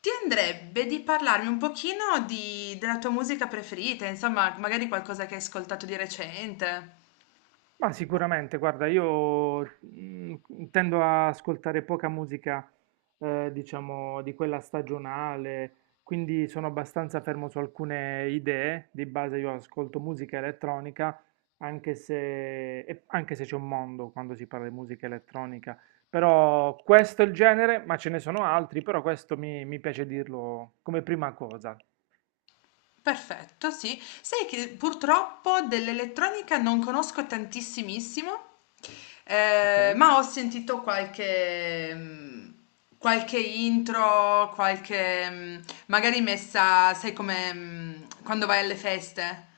Ti andrebbe di parlarmi un pochino di della tua musica preferita, insomma, magari qualcosa che hai ascoltato di recente. Ma sicuramente, guarda, io mm, tendo a ascoltare poca musica, diciamo, di quella stagionale, quindi sono abbastanza fermo su alcune idee. Di base io ascolto musica elettronica, anche se, e anche se c'è un mondo quando si parla di musica elettronica. Però questo è il genere, ma ce ne sono altri, però questo mi piace dirlo come prima cosa, Perfetto, sì. Sai che purtroppo dell'elettronica non conosco tantissimissimo, ok? Ma ho sentito qualche intro, qualche, magari messa, sai, come quando vai alle feste.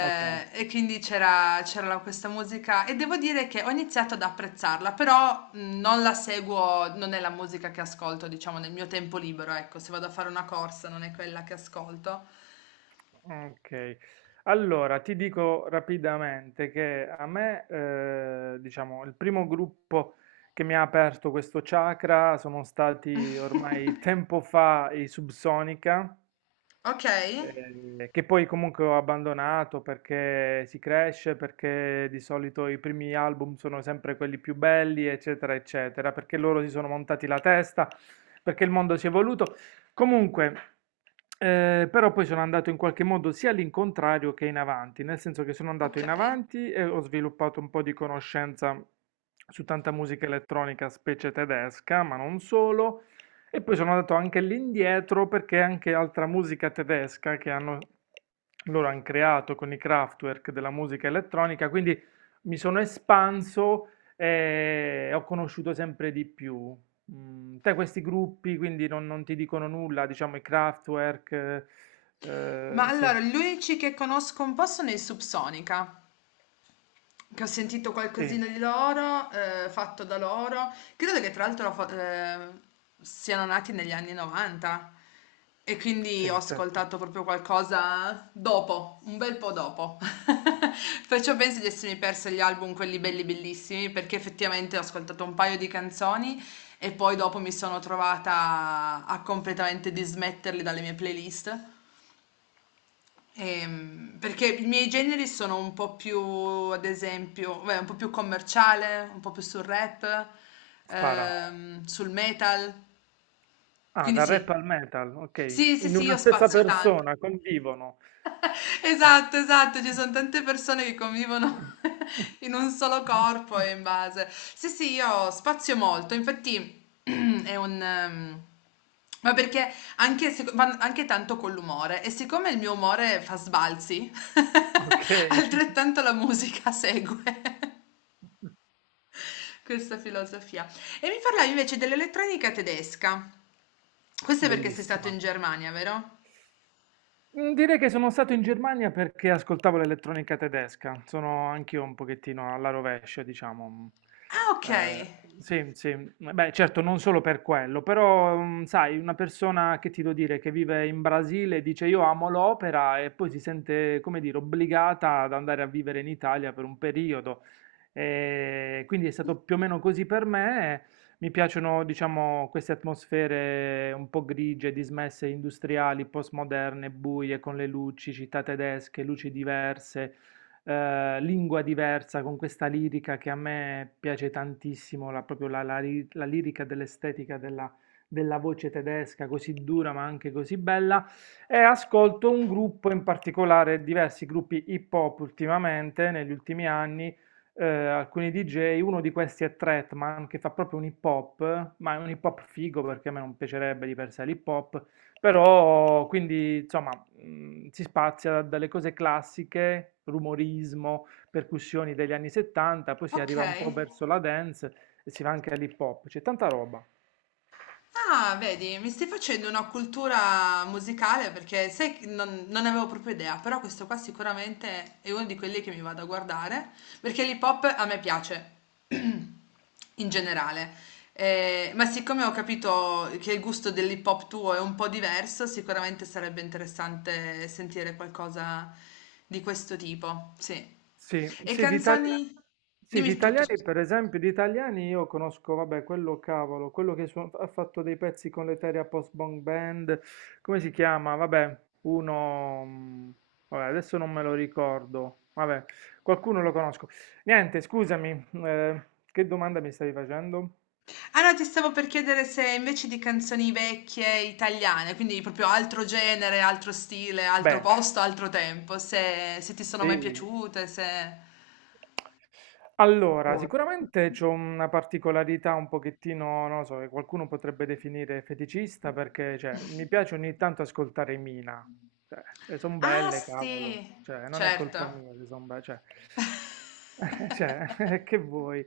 Ok. e quindi c'era questa musica e devo dire che ho iniziato ad apprezzarla, però, non la seguo, non è la musica che ascolto, diciamo, nel mio tempo libero, ecco, se vado a fare una corsa non è quella che ascolto. Ok, allora ti dico rapidamente che a me, diciamo, il primo gruppo che mi ha aperto questo chakra sono stati ormai tempo fa i Subsonica, Ok, che poi comunque ho abbandonato perché si cresce, perché di solito i primi album sono sempre quelli più belli, eccetera, eccetera, perché loro si sono montati la testa, perché il mondo si è evoluto. Comunque, però poi sono andato in qualche modo sia all'incontrario che in avanti, nel senso che sono andato in ok. avanti e ho sviluppato un po' di conoscenza su tanta musica elettronica, specie tedesca, ma non solo. E poi sono andato anche lì indietro perché anche altra musica tedesca loro hanno creato con i Kraftwerk della musica elettronica, quindi mi sono espanso e ho conosciuto sempre di più. Te questi gruppi quindi non ti dicono nulla, diciamo i Kraftwerk, Ma sì, allora, gli unici che conosco un po' sono i Subsonica, che ho sentito sì, qualcosina di loro, fatto da loro. Credo che tra l'altro siano nati negli anni 90 e quindi ho sì, certo, ascoltato proprio qualcosa dopo, un bel po' dopo. Perciò penso di essermi persa gli album, quelli belli bellissimi, perché effettivamente ho ascoltato un paio di canzoni e poi dopo mi sono trovata a completamente dismetterli dalle mie playlist. Perché i miei generi sono un po' più, ad esempio, beh, un po' più commerciale, un po' più sul rap, spara. Sul metal. Ah, Quindi dal rap sì, al metal, ok, sì, sì, in sì, io una stessa spazio tanto. persona convivono. Esatto, esatto, ci son tante persone che convivono in un solo corpo e in base sì, sì, io spazio molto, infatti è un, ma perché anche seco van anche tanto con l'umore e siccome il mio umore fa sbalzi, Okay, altrettanto la musica segue questa filosofia. E mi parlavi invece dell'elettronica tedesca. Questo è perché sei stato in bellissima. Germania, vero? Mhmm, Direi che sono stato in Germania perché ascoltavo l'elettronica tedesca. Sono anch'io un pochettino alla rovescia, diciamo, Ah, ehm, okay, sì, sì, beh, certo non solo per quello, però, sai, una persona che ti devo dire, che vive in Brasile dice: "Io amo l'opera" e poi si sente, come dire, obbligata ad andare a vivere in Italia per un periodo. Quindi è stato più o meno così per me. Mi piacciono, diciamo, queste atmosfere un po' grigie, dismesse, industriali, postmoderne, buie, con le luci, città tedesche, luci diverse, lingua diversa, con questa lirica che a me piace tantissimo, la, proprio la, la ri- la lirica dell'estetica della voce tedesca, così dura ma anche così bella. E ascolto un gruppo in particolare, diversi gruppi hip hop ultimamente, negli ultimi anni, alcuni DJ, uno di questi è Tretman che fa proprio un hip hop, ma è un hip hop figo perché a me non piacerebbe di per sé l'hip hop, però quindi insomma, si spazia dalle cose classiche, rumorismo, percussioni degli anni 70, poi si arriva un po' okay. verso la dance e si va anche all'hip hop, c'è tanta roba. Ah, vedi, mi stai facendo una cultura musicale perché sai che non ne avevo proprio idea, però questo qua sicuramente è uno di quelli che mi vado a guardare, perché l'hip hop a me piace in generale. Ma siccome ho capito che il gusto dell'hip hop tuo è un po' diverso, sicuramente sarebbe interessante sentire qualcosa di questo tipo, sì. Sì, E sì, canzoni? sì, di Dimmi tutto. italiani, per esempio, di italiani io conosco, vabbè, quello cavolo, quello che ha fatto dei pezzi con l'Eteria Post Bang Band, come si chiama? Vabbè, uno, vabbè, adesso non me lo ricordo, vabbè, qualcuno lo conosco. Niente, scusami, che domanda mi stavi facendo? Ah no, ti stavo per chiedere se invece di canzoni vecchie italiane, quindi proprio altro genere, altro stile, altro Beh, posto, altro tempo, se ti sono mai sì, piaciute, se... allora, sicuramente c'ho una particolarità un pochettino, non lo so, che qualcuno potrebbe definire feticista perché, cioè, mi piace ogni tanto ascoltare Mina. Cioè, le son Ah belle, cavolo. sì, Cioè, non è colpa certo. mia se son belle, cioè, cioè, che vuoi?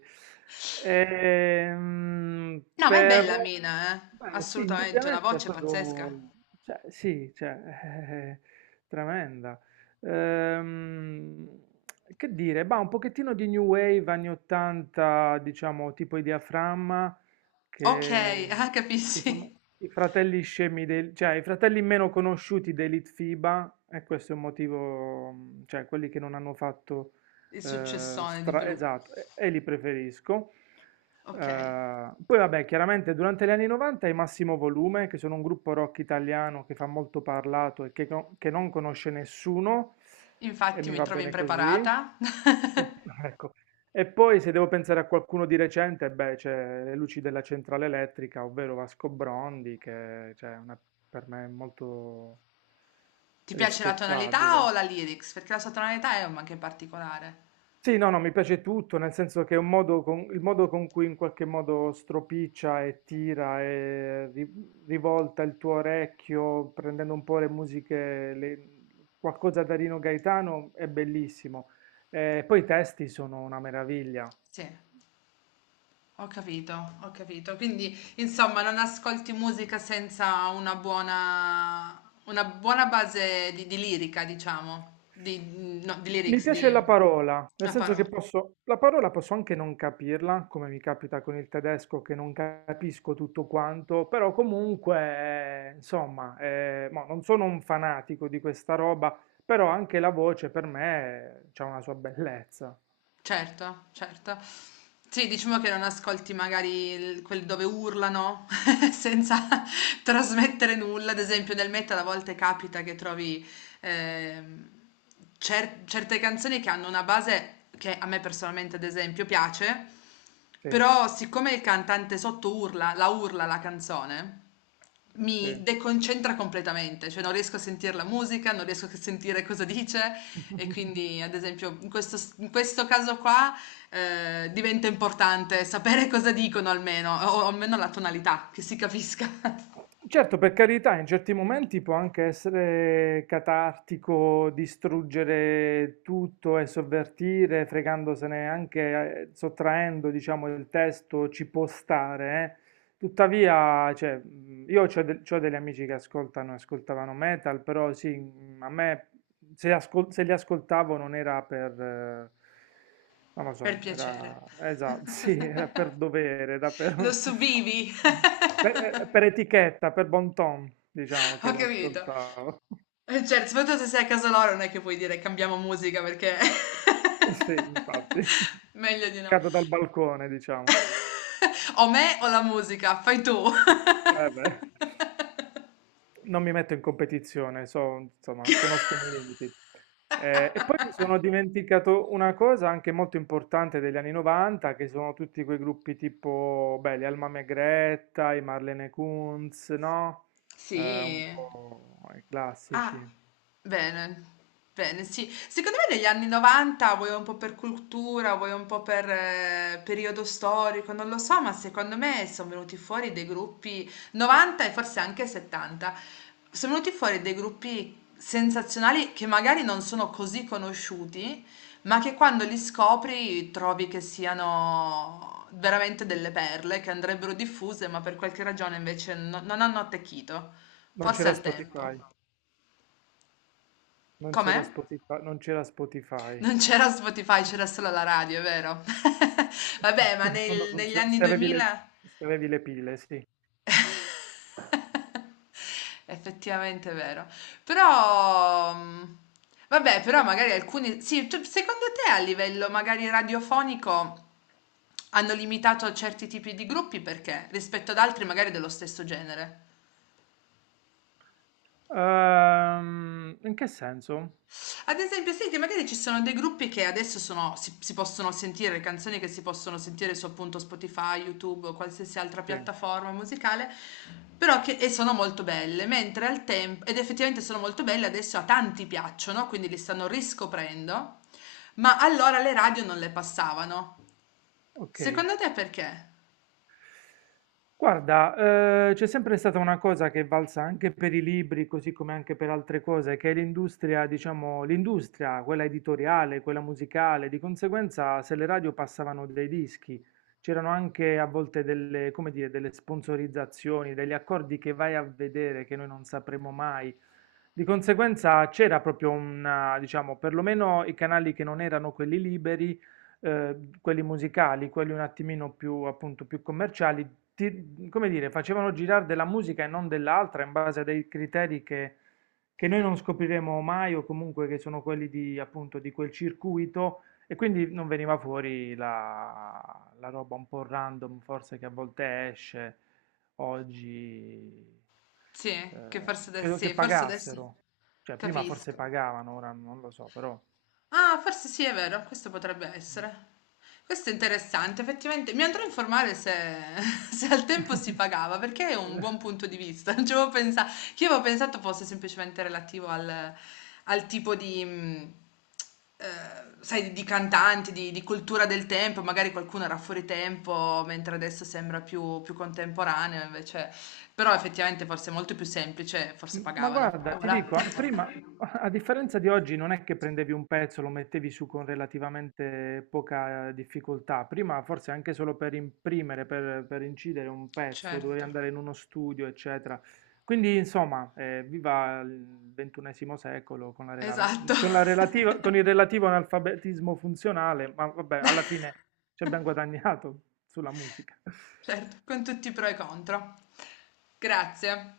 No, ma è bella Però, Mina, eh? beh, sì, Assolutamente, una indubbiamente è voce proprio, pazzesca. cioè, sì, cioè, è tremenda. Ehm, che dire, bah, un pochettino di new wave anni 80, diciamo, tipo i Diaframma, Ok. che, Ah, che sono capisci? i fratelli scemi, cioè i fratelli meno conosciuti dei Litfiba, e questo è un motivo, cioè quelli che non hanno fatto, Il successone di Pelù. esatto, e li preferisco. Ok, Eh, poi vabbè, chiaramente durante gli anni 90 i Massimo Volume, che sono un gruppo rock italiano che fa molto parlato e che non conosce nessuno, e infatti mi mi va trovi bene così. Impreparata. ecco. E poi se devo pensare a qualcuno di recente, beh, c'è Le luci della centrale elettrica, ovvero Vasco Brondi, che cioè, per me è molto Ti piace la tonalità o rispettabile. la lyrics? Perché la sua tonalità è anche particolare. Sì, no, no, mi piace tutto, nel senso che è il modo con cui in qualche modo stropiccia e tira e rivolta il tuo orecchio, prendendo un po' le musiche, qualcosa da Rino Gaetano, è bellissimo. Poi i testi sono una meraviglia. Sì, ho capito, ho capito. Quindi, insomma, non ascolti musica senza una buona base di lirica, diciamo, di, no, di Mi lyrics, piace di la parola, nel una senso che parola. La parola posso anche non capirla, come mi capita con il tedesco che non capisco tutto quanto, però comunque, insomma, mo, non sono un fanatico di questa roba, però anche la voce per me ha una sua bellezza. Certo, certo. Sì, diciamo che non ascolti magari il quelli dove urlano senza trasmettere nulla. Ad esempio nel metal a volte capita che trovi, ehm, certe canzoni che hanno una base che a me personalmente ad esempio piace, Sì, però siccome il cantante sotto urla la canzone mi sì. deconcentra completamente, cioè non riesco a sentire la musica, non riesco a sentire cosa dice e quindi ad esempio in questo, caso qua, diventa importante sapere cosa dicono almeno, o almeno la tonalità, che si capisca, Certo, per carità, in certi momenti può anche essere catartico distruggere tutto e sovvertire, fregandosene anche, sottraendo, diciamo, il testo, ci può stare, eh. Tuttavia, cioè, io ho degli amici che ascoltano, ascoltavano metal, però sì, a me se li ascoltavo non era per, non lo per so, piacere. era, esatto, sì, era per dovere, era Lo per, subivi. per etichetta, per bon ton, diciamo che Ho capito. l'ascoltavo. Certo, soprattutto se sei a casa loro non è che puoi dire cambiamo musica perché... Sì, infatti, Meglio di no. cado dal balcone, diciamo. O me o la musica, fai tu. Eh beh. Non mi metto in competizione, so, insomma, conosco i miei limiti. E poi mi sono dimenticato una cosa anche molto importante degli anni 90, che sono tutti quei gruppi tipo, beh, gli Alma May Greta, i Marlene Kunz, no? Sì. Un po' i Ah, classici. bene, bene, sì. Secondo me negli anni 90, vuoi un po' per cultura, vuoi un po' per periodo storico, non lo so, ma secondo me sono venuti fuori dei gruppi 90 e forse anche 70. Sono venuti fuori dei gruppi sensazionali che magari non sono così conosciuti, ma che quando li scopri trovi che siano veramente delle perle che andrebbero diffuse, ma per qualche ragione invece non hanno attecchito, Non forse c'era al Spotify, tempo. non c'era Come? Spotify, non c'era Spotify. Non c'era Spotify, c'era solo la radio, è vero? Sì, Vabbè, ma quando negli funziona, anni se avevi le, 2000 se avevi le pile, sì. effettivamente è vero. Però, vabbè, però magari alcuni sì, secondo te a livello magari radiofonico hanno limitato certi tipi di gruppi perché rispetto ad altri magari dello stesso genere? In che senso? Ad esempio, sì, che magari ci sono dei gruppi che adesso sono, si possono sentire, le canzoni che si possono sentire su appunto Spotify, YouTube o qualsiasi altra Sì. piattaforma musicale, però che e sono molto belle, mentre al tempo, ed effettivamente sono molto belle, adesso a tanti piacciono, quindi li stanno riscoprendo, ma allora le radio non le passavano. Ok, Secondo te perché? guarda, c'è sempre stata una cosa che è valsa anche per i libri, così come anche per altre cose, che è l'industria, diciamo, l'industria, quella editoriale, quella musicale, di conseguenza se le radio passavano dei dischi, c'erano anche a volte delle, come dire, delle sponsorizzazioni, degli accordi che vai a vedere che noi non sapremo mai. Di conseguenza c'era proprio una, diciamo, perlomeno i canali che non erano quelli liberi, quelli musicali, quelli un attimino più, appunto, più commerciali, come dire, facevano girare della musica e non dell'altra in base a dei criteri che noi non scopriremo mai o comunque che sono quelli di, appunto, di quel circuito e quindi non veniva fuori la roba un po' random, forse che a volte esce oggi. Sì, che eh, forse adesso, credo che sì, forse adesso pagassero, cioè prima forse capisco. pagavano, ora non lo so, però. Ah, forse sì, è vero, questo potrebbe essere. Questo è interessante, effettivamente. Mi andrò a informare se, se al tempo si pagava, perché è un buon punto di vista. Non ci avevo pensato, che io avevo pensato fosse semplicemente relativo al tipo di, eh, sai, di cantanti, di cultura del tempo. Magari qualcuno era fuori tempo, mentre adesso sembra più contemporaneo, invece. Però effettivamente forse è molto più semplice, forse Ma pagavano. guarda, ti Voilà. dico, prima, a differenza di oggi, non è che prendevi un pezzo, lo mettevi su con relativamente poca, difficoltà. Prima, forse anche solo per imprimere, per incidere un pezzo, dovevi Certo, andare in uno studio, eccetera. Quindi, insomma, viva il 21º secolo con la rela- esatto. con la relativa- con il relativo analfabetismo funzionale, ma vabbè, alla fine ci abbiamo guadagnato sulla musica. Certo, con tutti i pro e contro. Grazie.